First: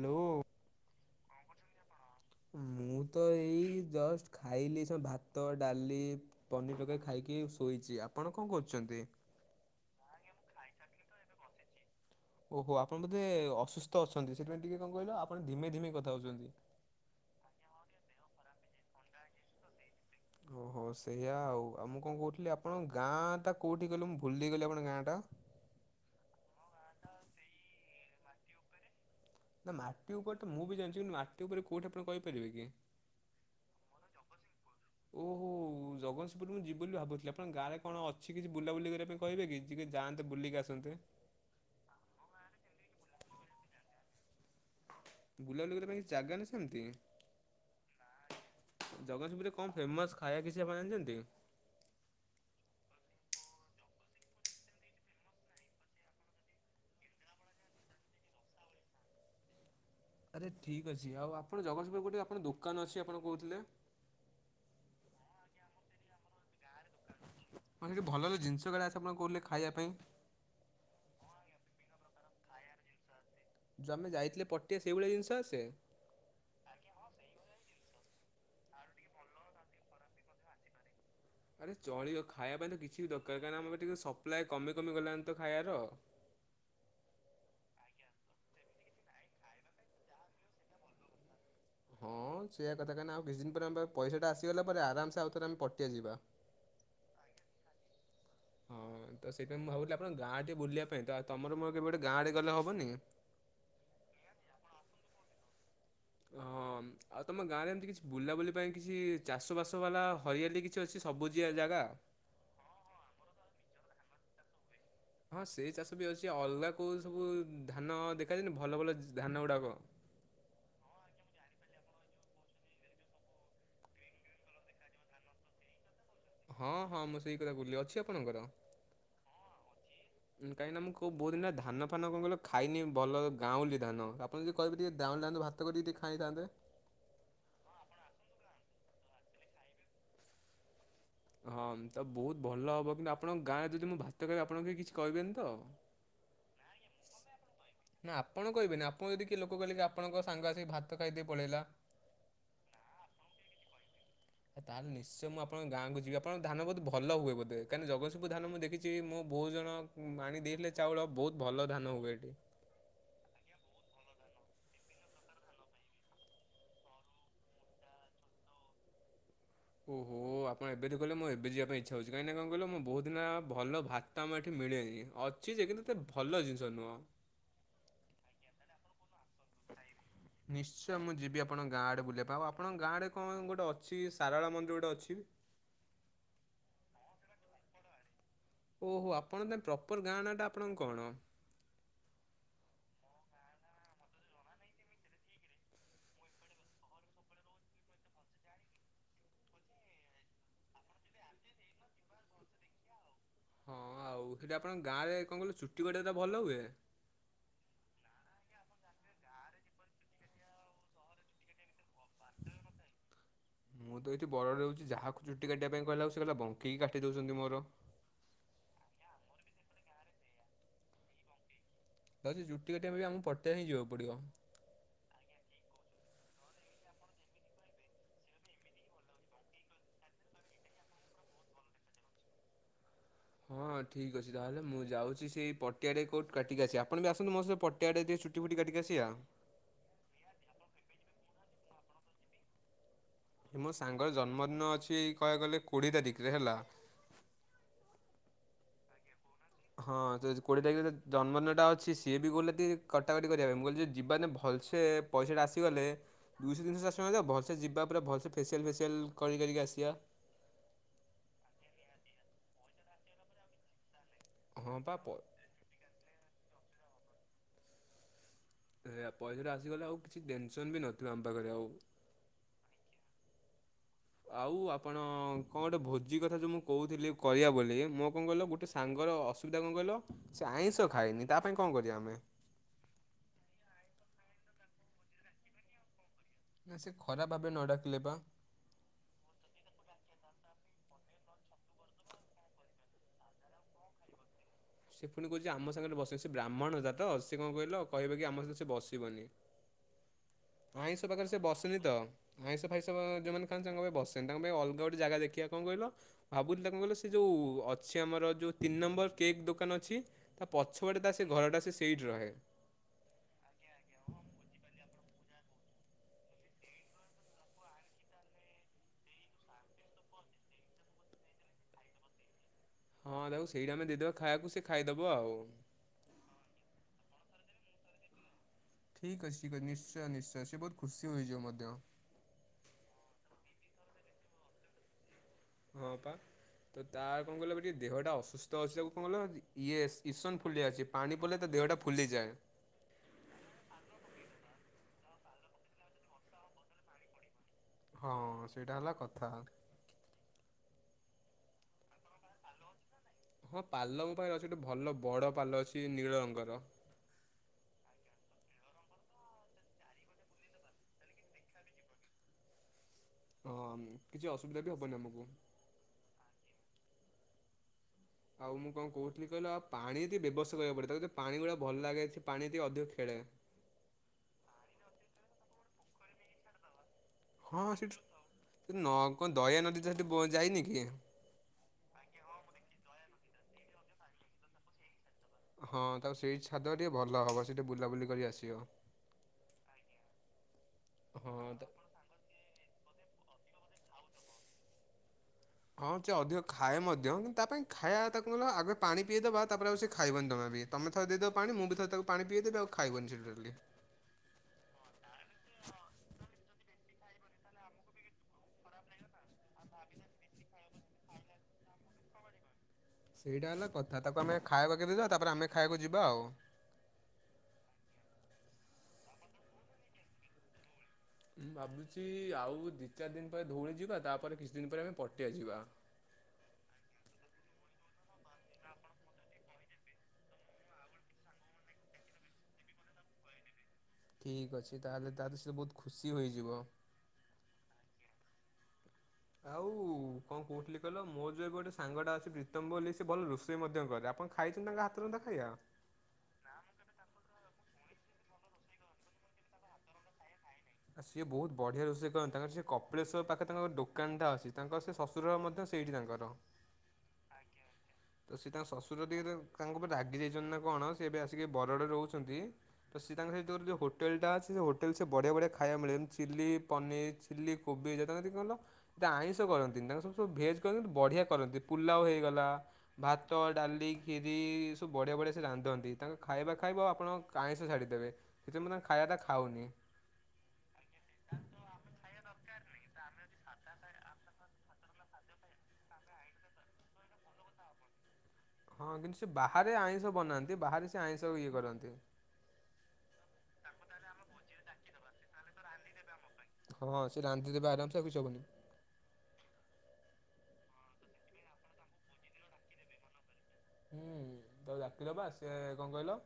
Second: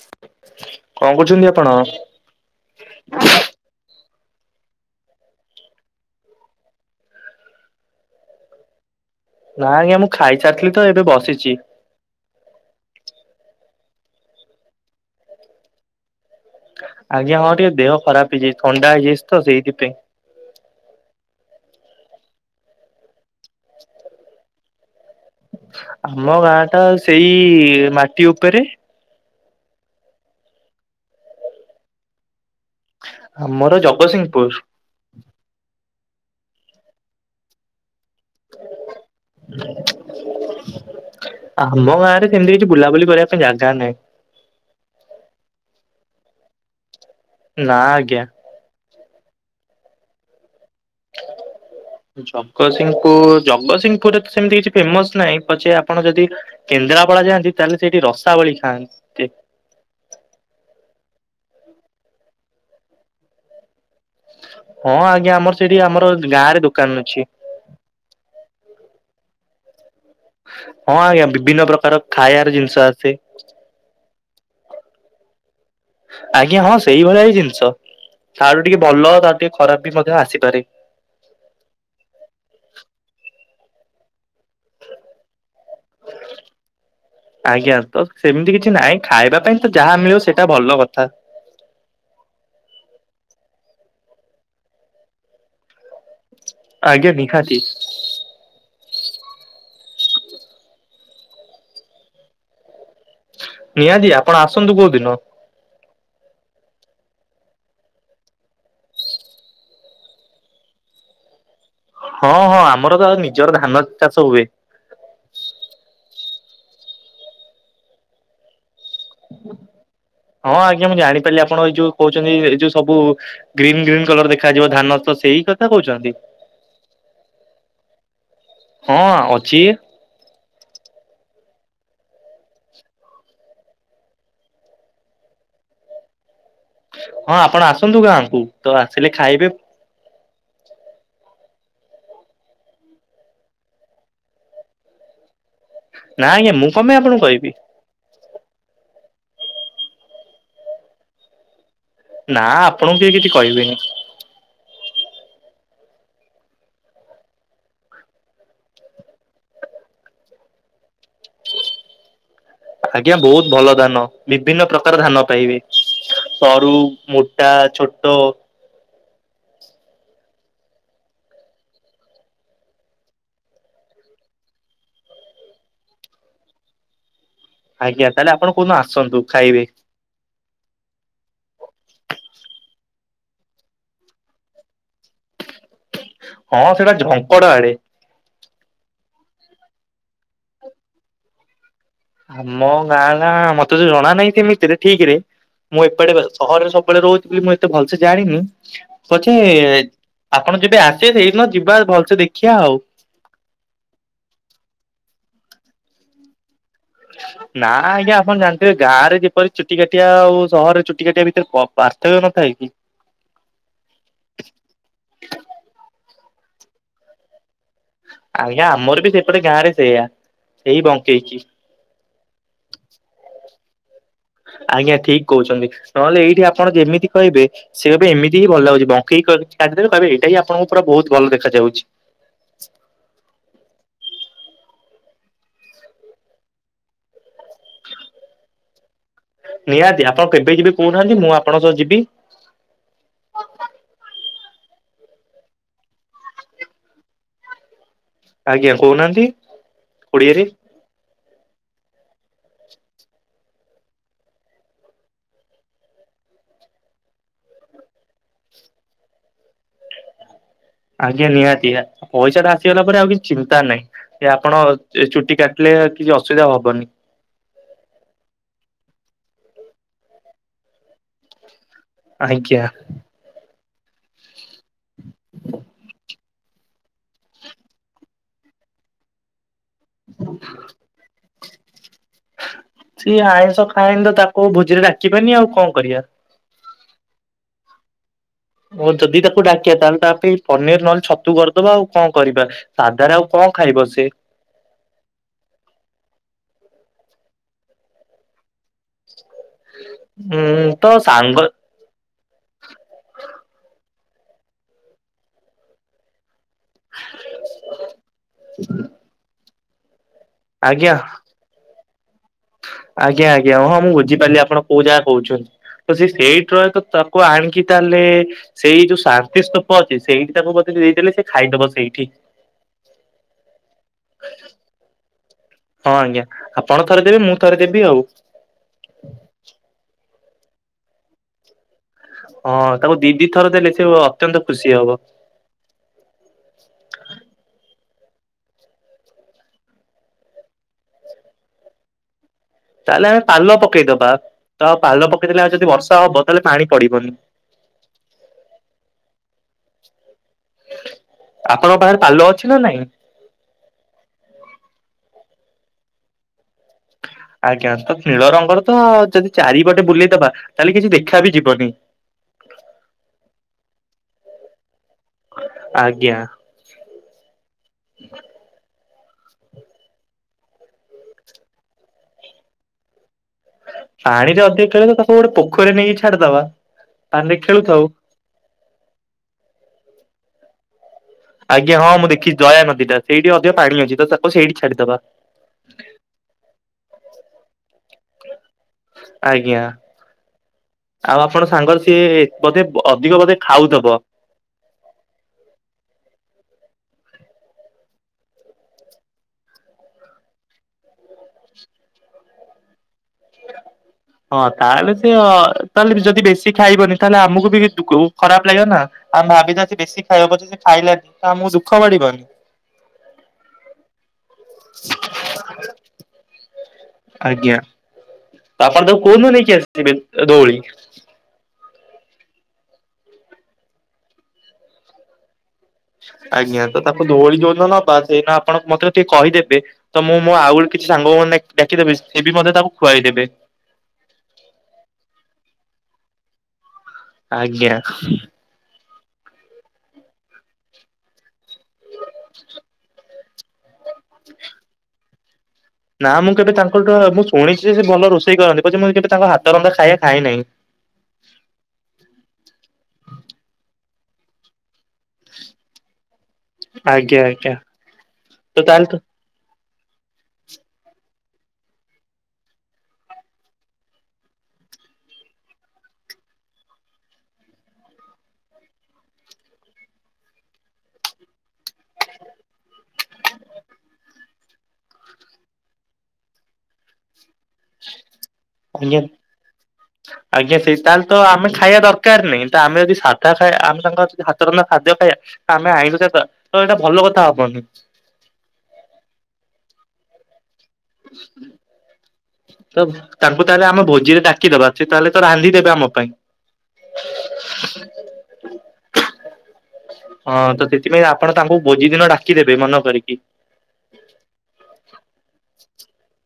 Hello କଣ କରୁଛନ୍ତି ଆପଣ? ମୁଁ ତ ଏଇ ଜଷ୍ଟ ଖାଇଲି ସ ଭାତ, ଡାଲି ପନିର ତରକାରି ଖାଇକି ଶୋଇଛି। ଆପଣ କଣ କରୁଛନ୍ତି? ନାଁ ଆଜ୍ଞା। ମୁଁ ଖାଇସାରିଥିଲି ତ ଏବେ ବସିଛି। ଓହୋ। ଆପଣ ବୋଧେ ଅସୁସ୍ଥ ଅଛନ୍ତି। ସେଥିପାଇଁ ଟିକେ କଣ କହିଲ ଆପଣ ଧିମେଇ ଧିମେଇ କଥା ହଉଛନ୍ତି? ଆଜ୍ଞା। ହଁ ଟିକେ ଦେହ ଖରାପ ହେଇଯାଇଛି। ଥଣ୍ଡା ହେଇଯାଇଛି ତ ସେଇଥିପାଇଁ। ଓହୋ। ତ ସେଇଆ ଆଉ। ଆଉ ମୁଁ କଣ କହୁଥିଲି! ଆପଣଙ୍କ ଗାଁ ଟା କୋଉଠି କହିଲେ ମୁଁ ଭୁଲି ଗଲି ଆପଣଙ୍କ ଗାଁ ଟା? ଆମ ଗାଁ ଟା ସେଇ ମାଟି ଉପରେ। ନା ମାଟି ଉପରେ ତ ମୁଁ ବି ଜାଣିଛି। କିନ୍ତୁ ମାଟି ଉପରେ କୋଉଠି ଆପଣ କହିପାରିବେ କି? ଆମର ଜଗତସିଂହପୁର। ଓହୋ! ଜଗତସିଂହପୁର ମୁଁ ଯିବି ବୋଲି ଭାବୁଥିଲି। ଆପଣଙ୍କ ଗାଁରେ କଣ ଅ ଛି କିଛି ବୁଲାବୁଲି କରିବା ପାଇଁ କହିବେ କି? ଟିକେ ଯାଆନ୍ତେ ବୁଲିକି ଆସନ୍ତେ! ଆମ ଗାଁରେ ସେମିତି କିଛି ବୁଲାବୁଲି କରିବା ପାଇଁ ଜାଗା ନାହିଁ। ବୁଲାବଲି କରିବା ପାଇଁ କିଛି ଜାଗା ନାହିଁ ସେମିତି? ନାଁ ଆଜ୍ଞା। ଜଗତସିଂହପୁରରେ କଣ ଫେମସ ଖାଇବା କିଛି ଆପଣ ଜାଣିଛନ୍ତି? ଜଗତସିଂହପୁର ଜଗତସିଂହପୁରରେ ତ ସେମିତି କିଛି ଫେମସ ନାହିଁ। ପଛେ ଆପଣ ଯଦି କେନ୍ଦ୍ରାପଡା ଯାଆନ୍ତି ତାହେଲେ ସେଇଠି ରସାବଳି ଖାଆନ୍ତି। ଆରେ ଠିକ୍ ଅଛି। ଆଉ ଆପଣ ଜଗତସିଂହପୁରରେ କୋଉଠି ଆପଣଙ୍କ ଦୋକାନ ଅଛି ଆପଣ କହୁଥିଲେ? ହଁ ଆଜ୍ଞା ଆମର ସେଠି ଆମର ଗାଁ ରେ ଦୋକାନ ଅଛି। ମାନେ ସେ [inaudible] ଭଲ ଜିନିଷଗୁଡ଼ା ଆସ ଆପଣ କହୁନା ଖାଇବା ପାଇଁ। ହଁ ଆଜ୍ଞା ବିଭିନ୍ନ ପ୍ରକାର ଖାଇବାର ଜିନିଷ ଆସେ। ଯୋଉ ଆମେ ଯାଇଥିଲେ ପଟିଆ ସେଇଭଳିଆ ଜିନିଷ ଆସେ? ଆଜ୍ଞା ହଁ ସେଇଭଳିଆ ହିଁ ଜିନିଷ। ତାଠୁ ଟିକେ ଭଲ ତା ଟିକେ ଖରାପ ବି ମଧ୍ୟ ଆସିପାରେ! ଆରେ ଚଳିବ ଖାଇବା ପାଇଁ ତ କିଛି ବି ଦରକାର। କାହିଁକି ଆମର ଟିକେ ସପ୍ଲାଏ କମି କମି ଗଲାଣି ତ ଖାଇବାର। ଆଜ୍ଞା ତ ସେମିତି କିଛି ନାହିଁ ଖାଇବା ପାଇଁ ତ ଯାହା ମିଳିବ ସେଇଟା ଭଲ କଥା। ହଁ ସେଇଆ କଥାଟା ନା ଆଉ କିଛି ଦିନ ପରେ ଆମ ପଇସା ଆସିଗଲା ପରେ ଆରାମସେ ଆଉଥରେ ଆମେ ପଟିଆ ଯିବା। ଆଜ୍ଞା ନିହାତି। ହଁ ତ ସେଇଥିପାଇଁ ମୁଁ ଭାବୁଥିଲି ଆପଣ ଗାଁ ଟିକେ ବୁଲିବା ପାଇଁ ତ ତମର ମୋର କେବେ ଗୋଟେ ଗାଁ ଆଡେ ଗଲେ ହବନି। ନିହାତି ଆପଣ ଆସନ୍ତୁ କୋଉ ଦିନ। ହଁ। ଆଉ ତମ ଗାଁରେ ଏମିତି କିଛି ବୁଲାବୁଲି ପାଇଁ କିଛି ଚାଷବାସ ବାଲା ହରିଆଲି କିଛି ଅଛି ସବୁଜିଆ ଜାଗା। ହଁ ହଁ ଆମର ତ ନିଜର ଧାନ ଚାଷ ହୁଏ। ହଁ ସେଇ ଚାଷ ବି ଅଛି ଅଲଗା କୋଉ ସବୁ ଧାନ ଦେଖାଯାନି ଭଲ ଭଲ ଧାନ ଗୁଡାକ। ହଁ ଆଜ୍ଞା ମୁଁ ଜାଣିପାରିଲି ଆପଣ ଏଇ ଯୋଉ କହୁଛନ୍ତି ଏଇ ଯୋଉ ସବୁ ଗ୍ରୀନ୍ ଗ୍ରୀନ୍ କଲର ଦେଖାଯିବ ଧାନ ତ ସେଇ କଥା କହୁଛନ୍ତି। ହଁ ହଁ ମୁଁ ସେଇ କଥା କହୁଥିଲିି ଅଛି ଆପଣଙ୍କର। ହଁ ଅଛି। ହ [inaudible] କାହିଁକିନାଁ କଉ ବହୁତ ଦିନ ଧାନ ଫାନ କଣ କହିଲ ଖାଇନି ଭଲ ଗାଉଁଲି ଧାନ ଆପଣ ଯଦି କହିବେ ଟିକିଏ ଗାଉଁଲି ଧାନ ଭାତ ତାକୁ ଟିକେ ଦେ ଖାଇଥାନ୍ତେ। ହଁ ଆପଣ ଆସନ୍ତୁ ଗାଁକୁ ତ ଆସିଲେ ଖାଇବେ। ହଁ ତ ବହୁତ ଭଲ ହବ କିନ୍ତୁ ଆପଣଙ୍କ ଗାଁରେ ଯଦି ମୁଁ ଭାତ ଖାଇବି ଆପଣଙ୍କୁ କେହି କିଛି କହିବେନି ତ। ନାଁ ଆଜ୍ଞା ମୁଁ କପାଇ ଆପଣଙ୍କୁ କହିବି। ନା ଆପଣ କହିବେନି ଆପଣ ଯଦି କିଏ ଲୋକ କହିଲି ଆପଣଙ୍କ ସାଙ୍ଗ ଆସିକି ଭାତ ଖାଇଦି ପଳେଇଲା। ନା ଆପଣଙ୍କୁ ବି କିଛି କହିବେନି। ତାହେଲେ ନିଶ୍ଚୟ ମୁଁ ଆପଣଙ୍କ ଗାଁକୁ ଯିବି ଆପଣଙ୍କ ଧାନ ବହୁତ ଭଲ ହୁଏ ବୋଧ କହିଁନା ଜଗତସିଂପ ଧାନ ମୁଁ ଦେଖିଛି ମୁଁ ବହୁତ ଜଣ ମାଣିଦଲେ ଚାଉଳ ବହୁତ ଭଲ ଧାନ ହୁଏ ଏଠି। ଆଜ୍ଞା ବହୁତ ଭଲ ଧାନ ବିଭିନ୍ନ ପ୍ରକାର ଧାନ ପାଇବି ସରୁ ମୁ, ତା ଛୋଟ। ଓହୋ ଆପଣ ଏବେ ତ କହିଲେ ମୁଁ ଏବେ ଯିବା ପାଇଁ ଇଚଛା ହଉଛି। କାହିଁକି କଣ କହିଲ ମୁ ବହୁତଦିନ ଭା ତ ଆମ ଏଠି ମିଳେନି ଅଛି ଯେ କିନ୍ତୁ ଏତେ ଭଲ ଜିନିଷ ନୁହଁ। ଆଜ୍ଞା ତାହେଲେ ଆପଣ କଉ ଦିନ ଆସନ୍ତୁ ଖାଇବେ। [unintelligible] ନିଶ୍ଚୟ ମୁଁ ଯିବି ଆପଣଙ୍କ ଗାଁ ଆଡେ ବୁଲିବା ପାଇଁ ଆଉ ଆପଣଙ୍କ ଗାଁ ଆରେ କଣ ଗୋଟେ ଅଛି ସାରଳା ମନ୍ଦିର ଗୋଟେ ଅଛି। ହଁ ସେଟା ଝଙ୍କଡ ଆଡେ। ଓ ହୋ ଆପଣଙ୍କ ପାଇଁ ପ୍ରପର ଗାଁ ନା ଟା ଆପଣଙ୍କ କଣ? ଆମ ଗାଁଲା ମତେ ତ ଜଣା ନାହିଁ ସେମିତିରେ ଠିକ ରେ। ମୁଁ ଏପଟେ ସହରରେ ସବୁବେଳେ ରହୁଥିଲି ମୁଁ ଏତେ ଭଲସେ ଜାଣିନି। ପଛେ ଆପଣ ଯବେ ଆସିବେ ସେଇଦିନ ଯିବା ଭଲସେ ଦେଖିବା ଆଉ। ହଁ ଆଉ ସେଇଠି ଆପଣଙ୍କ ଗାଁରେ କଣ କହିଲ ଚୁଟି କଟା ତ ଭଲ ହୁଏ ନା ଆଜ୍ଞା ଆପଣ ଜାଣିଥିବେ ଗାଁରେ ଯେପରି ଚୁଟି କାଟିବା ଆଉ ସହରରେ ଚୁଟି କାଟିବା ଭିତରେ ପାର୍ଥବ୍ୟ ନଥାାଇ କି? ମୁଁ ତ ଏଠି ବଡ ରହୁଛି ଯାହାକୁ ଚୁଟି କାଟିବା ପାଇଁ କହିଲ ସେ କହିଲ ବଙ୍କିକି କାଟି ଦେଉଛନ୍ତି ମୋର। ଆଜ୍ଞା ଆମର ବି ସେପଟେ ଗାଁ ରେ ସେଇଆା ସେଇି ବଙ୍କେଇକି। ହଉ ସେ ଚୁଟି କାଟିବା ଆମ ପଟିଆ ହିଁ ଯିବା ପଡିବ। ଆଜ୍ଞା ଠିକ କହୁଛନ୍ତି। ନହେଲେ ଏଇଠି ଆପଣ ଯେମିତି କହିବେ ସେ କହେ ଏମିତି ହି ଭ ଲାଗଛି ବଙ୍କେଇକି କାଟିଦେବେ ଦେବେ ଏଇଟା ହି ଆପଣଙ୍କୁ ପୁରା ବହୁତ ଭଲ ଦେଖାଯାଉଛି। ହଁ ଠିକ ଅଛି ତାହେଲେ ମୁଁ ଯାଉଛି ସେଇ ପଟିଆରେ କଉଁ କାଟିକା ଅଛି ଆପଣ ବି ଆସନ୍ତୁ ମୋ ସହ ପ [unintelligible] ଛୁଟି ଫୁଟି କତିକି ଆସିବା ନିହାତି ଆପଣ କେବେ ଯିବି କହୁନାହାନ୍ତି ମୁଁ ଆପଣଙ୍କ ସହ ଯିବି। ମୋ ସାଙ୍ଗର ଜନ୍ମଦିନ ଅଛି କହିବାକୁ ଗଲେ କୋଡ଼ିଏ ତାରିଖରେ ହେଲା। ଆଜ୍ଞା କହୁନାହାନ୍ତି। ହଁ ଜ କୋଡିଏରେ। କୋଡିଏ ତାରିଖ [unintelligible] ଜନ୍ମଦିନଟା ଅଛି ସିଏ ବି କହିଲ କି କଟାକଟି କରିବା ପାଇଁ ମୁଁ କହିଲି ଯେ ଯିବାନେ ଭଲସେ ପଇସାଟା ଆସିଗଲେ। ଦୁଇଶହ ତିନିହ ଚରିଶହ ଟଙ୍କା ହେଇଥଊ ଭଲସେ ଜିବା ପୁରା ଭଲସେ ଫେସିଆଲ ଫେସିଆଲ୍ କରି କରିକି ଆସିବା। ଆଜ୍ଞା ନିହାତି ପଇସା ଟା ଆସିଗଲା ପରେ ଆଉ କିଛି ଚିନ୍ତା ନାହିଁ ଯେ ଆପଣ ହଁ ପା ପ- ଚୁଟି କା ଲେ କିଛି ଅସୁବିଧା ହବନି। ସେଇୟା ପଇସାଟା ଆସିଗଲେ ଆଉ କିଛି ଟେନସନ୍ ବି ନଥିବ ଆମ ପାଖରେ ଆଉ। ଆଜ୍ଞା। ଆଉ ଆପଣ କଣ ଗୋଟେ ଭୋଜି କଥା ଯୋଉ ମୁଁ କହୁଥିଲି କରିବା ବୋଲି ମୋ କଣ କହିଲ ଗୋଟେ ସାଙ୍ଗର ଅସୁବିଧା କଣ କହିଁଲ ସେ ଆଇଁଷ ଖାଇନି ତା ପାଇଁ କଣ କରିବା ଆମେ ସିଏ ଆଇଁଷ ଖାଏନି ତ ତାକୁ ଭୋଜିରେ ଡାକିବାନି ଆଉ କଣ କରିବା। ନା ସେ ଖରାପ୍ ଭାବି ବ ନଡ଼ାକିଲେ ବା। ଓ ଯଦି ତାକୁ ଡାକିବା ତାହେଲେ ତାପା ଇଁ ପନିର ନହେଲେ ଛତୁ କରିଦବା ଆଉ କଣ କରିବା। ସାଧାରେ ଆଉ କଣ ଖାଇବ ସେ? ସେ ପୁଣି କହୁଛି ଆମ ସାଙ୍ଗରେ ବସିବ ସେ ବ୍ରାହ୍ମଣ ଗୁରାଆ ତ ସେ କଣ କହିଲ କହିବେ କି ଆମ ସାଙ୍ଗ ସେ ବସିବନି। [inaudible] ତ ଆଇଁଷ ପାଖରେ ସାଙ୍ଗ ସେ ବସୁନି ତ। ଆଇଁଷ ଫାଇଁନ୍ସ ଯୋଉମାନେ ଖାଆନ୍ତି ତାଙ୍କ ପାଇଁ ବସେନି ତାଙ୍କ ପାଇଁ ଅଲଗ ଗଟେ ଜାଗା ଦେଖିବା କଣ କହିଲ? ଭାବୁଥିଲି ତାଙ୍କୁ କହିଲ ସେ ଯେଉଁ ଅଛି ଆମର ଯଉ ତିନି ନମ୍ବର କେକ୍ ଦୋକାନ ଅଛି ତା ଆଜ୍ଞା ପଛପଟେ ତା ସେ ଘରଟା ସେଇଠି ରହେ। ଆଜ୍ଞା ଆଜ୍ଞା ହଁ ବୁଝିପାରିଲି ଆପଣ କୋଉ ଜାଗହା କହୁଛନ୍ତି। ତସେ ସେଠି ରହେ ତ ତାକୁ ଆଣିକି ତାହେଲେ ସେଇ ଯୋଉ ଶାନ୍ତି ସ୍ତୂପ ଅଛି ସେଇଠି ତାକୁ ବେ ଦେଇଦେଲେ ସେ ଖାଇଦବ ସେଇଠି। ହଁ ତାକୁ ସେଇଠି ଆମେ ଦେଇଦବା ଖାଇବାକୁ ସେ ଖାଇଦବା ଆଉ। ହଁ ଆଜ୍ଞା ଆପଣ ଥରେ ଦେବେ ମୁଁ ଥରେ ଦେବି ଆଉ। ଠିକ୍ ଅଛି ଠିକ୍ ଅଛି ନିଶ୍ଚୟ ନିଶ୍ଚୟ ସେ ବହୁତ ଖୁସି ହୋଇଯିବ ମଧ୍ୟ ହଁ ତାକୁ ଦିଦି ଥର ଦେଲେ ସେ ଅତ୍ୟନ୍ତ ଖୁସି ହବ। ହଁ ପା। ତାର କଣ କହିଲ ଟିକେ ଦେହଟା ଅସୁସ୍ତ ଅଛି ତାକୁ କଣ କହିଲ ଇଏ ଇସନ ଫୁଲିଆ ଅଛି। ପାଣି ପଡିଲେ ତା ଦେହଟା ଫୁଲିଯାଏ। ତାହେଲେ ଆମେ ପାଲ ପକେଇଦବା ତ ପାଲ ପକେଇଦେଲେ ଆମେ ଯଦି ବର୍ଷା ହବ ତାହେଲେ ପାଣି ପଡିବନି। ହଁ ସେଇଟା ହେଲା କଥା। ଆପଣଙ୍କ ପାଖରେ ପାଲ ଅଛି ନା ନାଇଁ? ହଁ ପାଲ ମୋ ପାଇଁ ଅଛି ଗୋଟେ ଭଲ ବଡ ପାଲ ଅଛି ନୀଳ ରଙ୍ଗର। ଆଜ୍ଞା ତ ନୀଳ ରଙ୍ଗର ତ ଯଦି ଚାରିପଟେ ବୁଲେଇଦବା ତାହେଲେ କିଛି ଦେଖା ବି ଯିବନି। ହଁ କିଛି ଅସୁବିଧା ବି ହବନି ଆମକୁ। ଆଜ୍ଞା। ଆଉ ମୁଁ କଣ କହୁଥିଲି କହିଲ ଆଉ ପାଣି ଟିକେ ବ୍ୟବସ୍ତା କରିବାକୁ ପଡ଼ିବ ତାକୁ ଯି ପାଣି ଗୁଡା ଭଲ ଲାଗେ ପାଣି ସହିତ ଟିକେ ଅଧିକ ଖେଳେ। ପାଣିରେ ଅଧିକ ଖେଳେ ତ ତାକୁ ଗୋଟେ ପୋଖରୀ ରେ ନେଇକି ଛାଡିଦବା। ପାଣିରେ ହଁ ଖେଳୁଥାଉ। ସେଠି ସେଠ ନ କଣ ଦୟଆ ନଦୀ ସେଠି ଯାଇନି କି? ଆଜ୍ଞା ମୁଁ ଦେଖି ଦୟା ନଦୀ ଟା ସେଇଠି ଅଧିକ ପାଣି ଅଛି ତ ତାକୁ ସେଇଠି ଛାଡିଦବା। ହଁ ତାକୁ ସେଇଠି ଛାଡ଼ିଦେବା ଟିକେ ଭଲ ହବ ସେଇଠି ବୁଲାବୁଲି କରି ଆସିବ। ଆଜ୍ଞା ଆଉ ଆପଣ ହଁ ତ ସାଙ୍ଗ ସିଏ ବୋଧେ ଅଧିକ ବୋଧେ ଖାଉଥବ। [inaudible] ହଁ ସେ ଅଧିକ ଖାଏ ମଧ୍ୟ କିନ୍ତୁ ତା ପାଇଁ ଖାଇବା ତାକୁ ନହେଲେ ଆଗେ ପାଣି ପିଇ ଦେବା ତାପରେ ଆଉ ସେ ଖାଇବନି ଜମା ବି। ତମେ ଥ ଦେଇଦବ ପାଣି ମୁଁ ବି ଥ ତାକୁ ପାଣି ପିଇ ଦେବି ଆଉ ଖାଇବନି ସେ ଟୋଟାଲି। ହଁ ତାହେଲେ ସେ ଅ ତାହେଲେ ଯଦି ବେଶୀ ଖାଇବନି ତାହେଲେ ଆମକୁ ବି ଦୁଗୁ ଖରାପ ଲାଗେ ନା ଆମେ ଭାବିଛ ସେ ବେଶୀ ଖାଇବ ପଛେ ସେ ଖାଇଲାନି ତ ଆମକୁ ଦୁଃଖ ପଡିବନି। ସେଇଟା ହେଲା କଥା ତାକୁ ଆମେ ଖାଇବକୁ ଦେଇଦେବା ତାପରେ ଆମେ ଖାଇବାକୁ ଯିବା ଆଉ। ଆଜ୍ଞା ତାକୁ କୋଉଦିନ ନେଇକି ଆସିଥିବେ ଧୋଉଳି? ମୁଁ ଭାବୁଛି ଆଉ ଦୁଇ ଚାରି ଦିନ ପରେ ଧଉଳି ଯିବା ତାପରେ କିଛି ଦିନ ପରେ ଆମେ ପଟିଆ ଯିବା। ଆଜ୍ଞା ତ ତାକୁ ଧୋଉଳି ଯୋଉଦିନ ନବା ସେଇନ ଆପଣ ମତେ ଟିକେ କହିଦେବେ। ତ ମୁଁ ମୋ ଆଉ ଗୋଟେ କିଛି ସାଙ୍ଗ ମାନ ଡାକିଦେବି ସେ ବି ମଧ୍ୟ ତାକୁ ଖୁଆଇଦେବେ। ଠିକ୍ ଅଛି ତାହେଲେ ତାର ସେ ବହୁତ ଖୁସି ହୋଇଯିବ। ଆଜ୍ଞା। ଆଉ କଣ କହୁଥିଲି କହିଲ ମୋ ଯୋଉ ଗୋଟେ ସାଙ୍ଗଟା ଅଛି ପ୍ରୀତମ ବୋଲି ସେ ଭଲ ରୋଷେଇ ମଧ୍ୟ ଆପଣ ଖାଇଛନ୍ତି ତାଙ୍କ ହାତ ରନ୍ଧା ଖାଇଆ? ନା ମୁଁ କେବେ ତାଙ୍କଠୁ ମୁଁ ଶୁଣିଛି ଯେ ସେ ଭଲ ରୋଷେଇ କରନ୍ତି ପଛେ ମୁଁ କେବେ ତାଙ୍କ ହାତ ରନ୍ଧା ଖାଇବା ଖାଇ ନାହିଁ। ସିଏ ବହୁତ ବଢିଆ ରୋଷେଇ କରନ୍ତି ତାଙ୍କର ସେ କପିଳେଶ୍ୱର ପାଖରେ ତାଙ୍କର ଦୋକାନଟା ଅଛି। ତାଙ୍କର ସେ ଶ୍ୱଶୁର ମଧ୍ୟ ସେଇଠି ତାଙ୍କର ଆଜ୍ଞା ଆଜ୍ଞା। ତ ସେ ତାଙ୍କ ତାହେଲେ ତ ଶ୍ୱଶୁର ଦେରେ ତାଙ୍କ ଉପରେ ରାଗି ଯାଇଛନ୍ତି ନା କଣ ସେ ଏବେ ଆସିକି ବରଗଡରେ ରହୁଛନ୍ତି। ତ ସେ ତାଙ୍କ ସହିତ ଗୋଟେ ହୋଟଲ ଟା ଅଛି ସେ ହୋଟଲ ସେ ବଢଆ ବଢିଆ ଖା ଖାଇବାକୁ ମିଳେନି ଚିଲ୍ଲି ପନିର୍, ଚିଲ୍ଲି କୋବି ଯେତେଯେତି କହିଲ। ସେ ଆଇଁଷ କରନ୍ତିନି ତାଙ୍କ ସବୁ ସବୁ ଭେଜ୍ କରନ୍ତି ବଢିଆ କରନ୍ତି ପୁଲାଉ ହେଇଗଲା ଭାତ, ଡାଲି, ଖିରି ଏ ସବୁ ବଢିଆ ବଢ଼ିଆ ସେ ରାନ୍ଧନ୍ତି ତାଙ୍କ ଖାଇବା ଖାଇବ ଆପଣ ଆଇଁଷ ଛାଡ଼ିଦେବେ ସେଥିପାଇଁ ତାଙ୍କ ଆଜ୍ଞା ଖାଇବାଟା ଖାଉନି। ଆଜ୍ଞା ସେଇ ତାହେଲେ ତ ଆମେ ଖାଇବା ଦରକାର ନାହିଁ ତ ଆମେ ଯଦି ସାଧା ଖାଇ ଆମେ ତାଙ୍କର ହା ତ ରନ୍ଧା ଖାଦ୍ୟ ଖାଇବା ଆମେ ଆଇଂଶ ଛାଡ଼ିଦବା ତ ଏଟା ଭଲ କଥା ହବନି। ହଁ କିନ୍ତୁ ସେ ବାହାରେ ଆଇଁଷ ବନାନ୍ତି ବାହାରେ ସେ ଆଇଁଷ ଇଏ କରନ୍ତି। ତ ତାଙ୍କୁ ତାହେଲେ ଆମ ଭୋଜିରେ ଡାକିଦବା ସେ ତାହେଲେ ତ ରାନ୍ଧିଦେବେ ଆମ ପାଇଁ। ହଁ ସେ ରାନ୍ଧିଦେବେ ଆରାମସେ ଆଉ କିଛି ହବନି। ହଁ ତ ସେଥିପାଇଁ ଆପଣ ତାଙ୍କୁ ଭୋଜି ଦିନ ଡାକିଦେବେ ମନ କରିକି। ହୁଁ, ତାକୁ ଡାକିଦବା ସେ କଣ କହିଲ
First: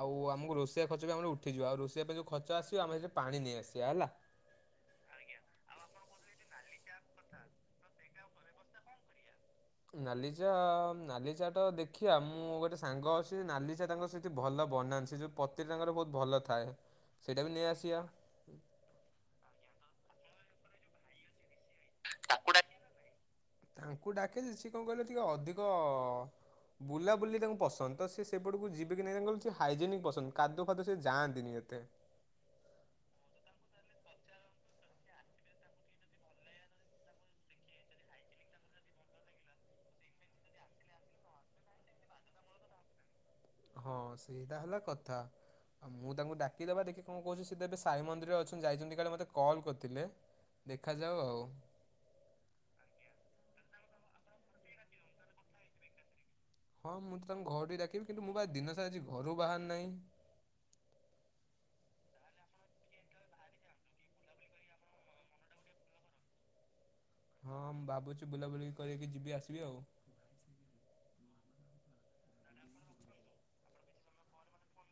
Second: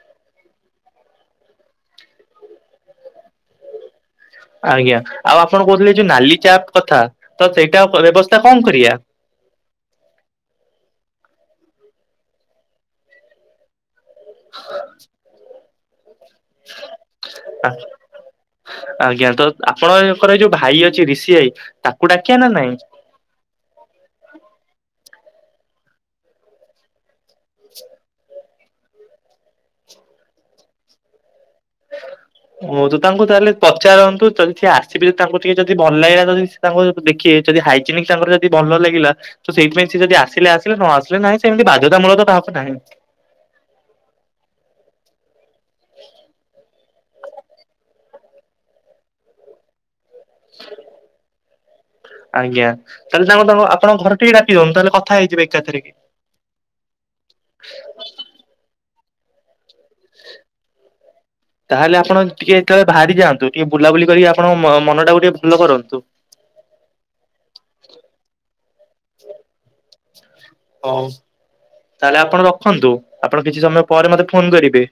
ଆଉ ଆମକୁ ରୋଷେଆ ଖର୍ଚ୍ଚ ବି ଆମର ଉଠିଯିବ ଆଉ ରୋଷେଆ ପାଇଁ ଯୋଉ ଖର୍ଚ ଆସିବ ଆମ ସେଠି ପାଣି ନେଇ ଆସିବା ହେଲା। ଆଜ୍ଞା, ଆଉ ଆପଣ କହୁଥିଲେ ଯୋଉ ନାଲି ଚା କଥା, ତ ସେଇଟା ବ୍ୟବସ୍ଥା କଣ କରିବା? ନାଲି ଚା, ନାଲି ଚା ଟା ଦେଖିବା ମୁଁ ଗୋଟେ ସାଙ୍ଗ ଅଛି ନାଲି ଚା ତାଙ୍କ ସେ ଭଲ ବନାନ୍ତି ସେ ଯେଉଁ ପତିଟା ତାଙ୍କର ବହୁତ ଭଲ ଥାଏ। ସେଇଟା ବି ନେଇଆସିବା। ଆଜ୍ଞା, ତ ଆପଣଙ୍କର ଯୋଉ ଭାଇ ଅଛି ରିଷିଆାଇ ତାକୁ ଡାକିଆ ନା ନାଇଁ? ତାଙ୍କୁ ଡାକେ ଯେ ସିଏ କଣ କହିଲେ ଟିକେ ଅଧିକ ବୁଲାବୁଲି ତାଙ୍କୁ ପସନ୍ଦ ତ ସେ ସେ ଟକୁ ଯିବେ କି ନହିଁ ତାଙ୍କୁ ସେ ହାଇଜେନିକ ପସନ୍ଦ କାଦୁଅ ଫାଦୁଅ ସେ ଯାଆନ୍ତିନି ଏତେ। ହ ତ ତାଙ୍କୁ ତାହେଲେ ପଚାରନ୍ତୁ ଯଦି ସିଏ ଆସିବବେ ଯଦି ତାଙ୍କୁ ଟିକେ ଯଦି ଭଲ ଲାଗିଲା ଯଦି ତାଙ୍କୁ ଦେଖିବେ ଯଦି ହାଇଜେନିକ ତାଙ୍କର ଯଦି ଭଲ ଲାଗିଲା ତ ସେଇଥିପାଇଁ ସିଏ ଯଦି ଆସିଲେ ଆସିଲେ ନ ଆସିଲେ ନାହିଁ, ସେମିତି ବାଧ୍ୟତାମୂଳକ ତ କାହାକୁ ନାହିଁ। ହଁ ସେଇଟା ହେଲା କଥା ଆଉ ମୁଁ ତାଙ୍କୁ ଡାକିଦବା ଟିକେ କଣ କହୁଛି ସିଏ ତ ଏବେ ସାଇ ମନ୍ଦିର ଅଛନ୍ତି ଯାଇଛନ୍ତି କାଳେ ମୋତେ କଲ୍ କରିଥିଲେ ଦେଖାଯାଉ ଆଉ। ଆଜ୍ଞା ତାହେଲେ ତାଙ୍କୁ ତାଙ୍କୁ ଆପଣଙ୍କ ଘର ଟିକେ ଡାକିଦିଅନ୍ତୁ ତା ହେଲେ କଥାହେଇଯିବେ ଏକାଥରେକେ। ହଁ ମୁଁ ତ ତାଙ୍କୁ ଘରଠି ଡାକିବି କିନ୍ତୁ ମୁ ପା ଦିନସାର ଆଜି ଘରୁ ବାହାରି ନାଇ। ତାହେଲେ ଆପଣ ଟିକେ କେତେବେଳେ ବାହାରି ଯାନ୍ତୁ ଟିକେ ବୁଲାବୁଲି କରିକି ଆପଣ ମନ ଟାକୁ ଟିକେ ଭଲ କରନ୍ତୁ। ହଁ ମୁଁ ଭାବୁଛି ବୁଲାବୁଲି କରକି ଯିବି ଆସିବି ଆଉ। ହଉ ତାହେଲେ ଆପଣ ରଖନ୍ତୁ ଆପଣ କିଛି ସମୟ ପରେ ମତେ ଫୋନ କରିବେ।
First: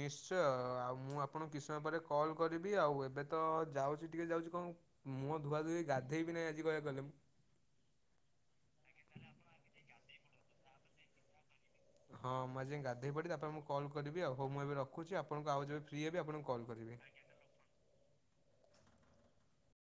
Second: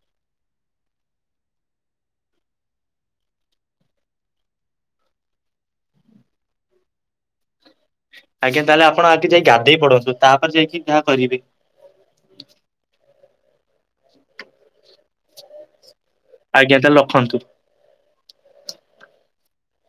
ନିଶ୍ଚୟ ଆଉ ମୁଁ ଆପଣଙ୍କୁ କିଛି ସମୟ ପରେ କଲ୍ କରିବି ଆଉ ଏବେ ତ ଯାଉଛି ଟିକେ ଯାଉଛି କଣ ମୁହଁ ଧୁଆ ଧୁଇ ହୋଇ ଗାଧେଇ ବିି ନାହିଁ ଆଜି କହିବାକୁ ଗଲେ ମୁଁ। ଆଜ୍ଞା, ତାହେଲେ ଆପଣ ଆଗେ ଯାଇ ଗାଧେଇ ପଡ଼ନ୍ତୁ, ତା ପରେ ଯାଇକି ଯାହା କରିବେ। ହଁ ମୁ ଆଜି ଗାଧେଇ ପଡି ତାପରେ ମୁଁ କଲ କରିବି ଆଉ ହଉ ମୁଁ ଏବେ ରଖ ରଖୁଛି ଆପଣଙ୍କୁ ଆଉ ଯେବେ ଫ୍ରି ହେବି ଆପଣଙ୍କୁ କଲ୍ ଆଜ୍ଞା ତାହେଲେ କରିବି। ରଖନ୍ତୁ।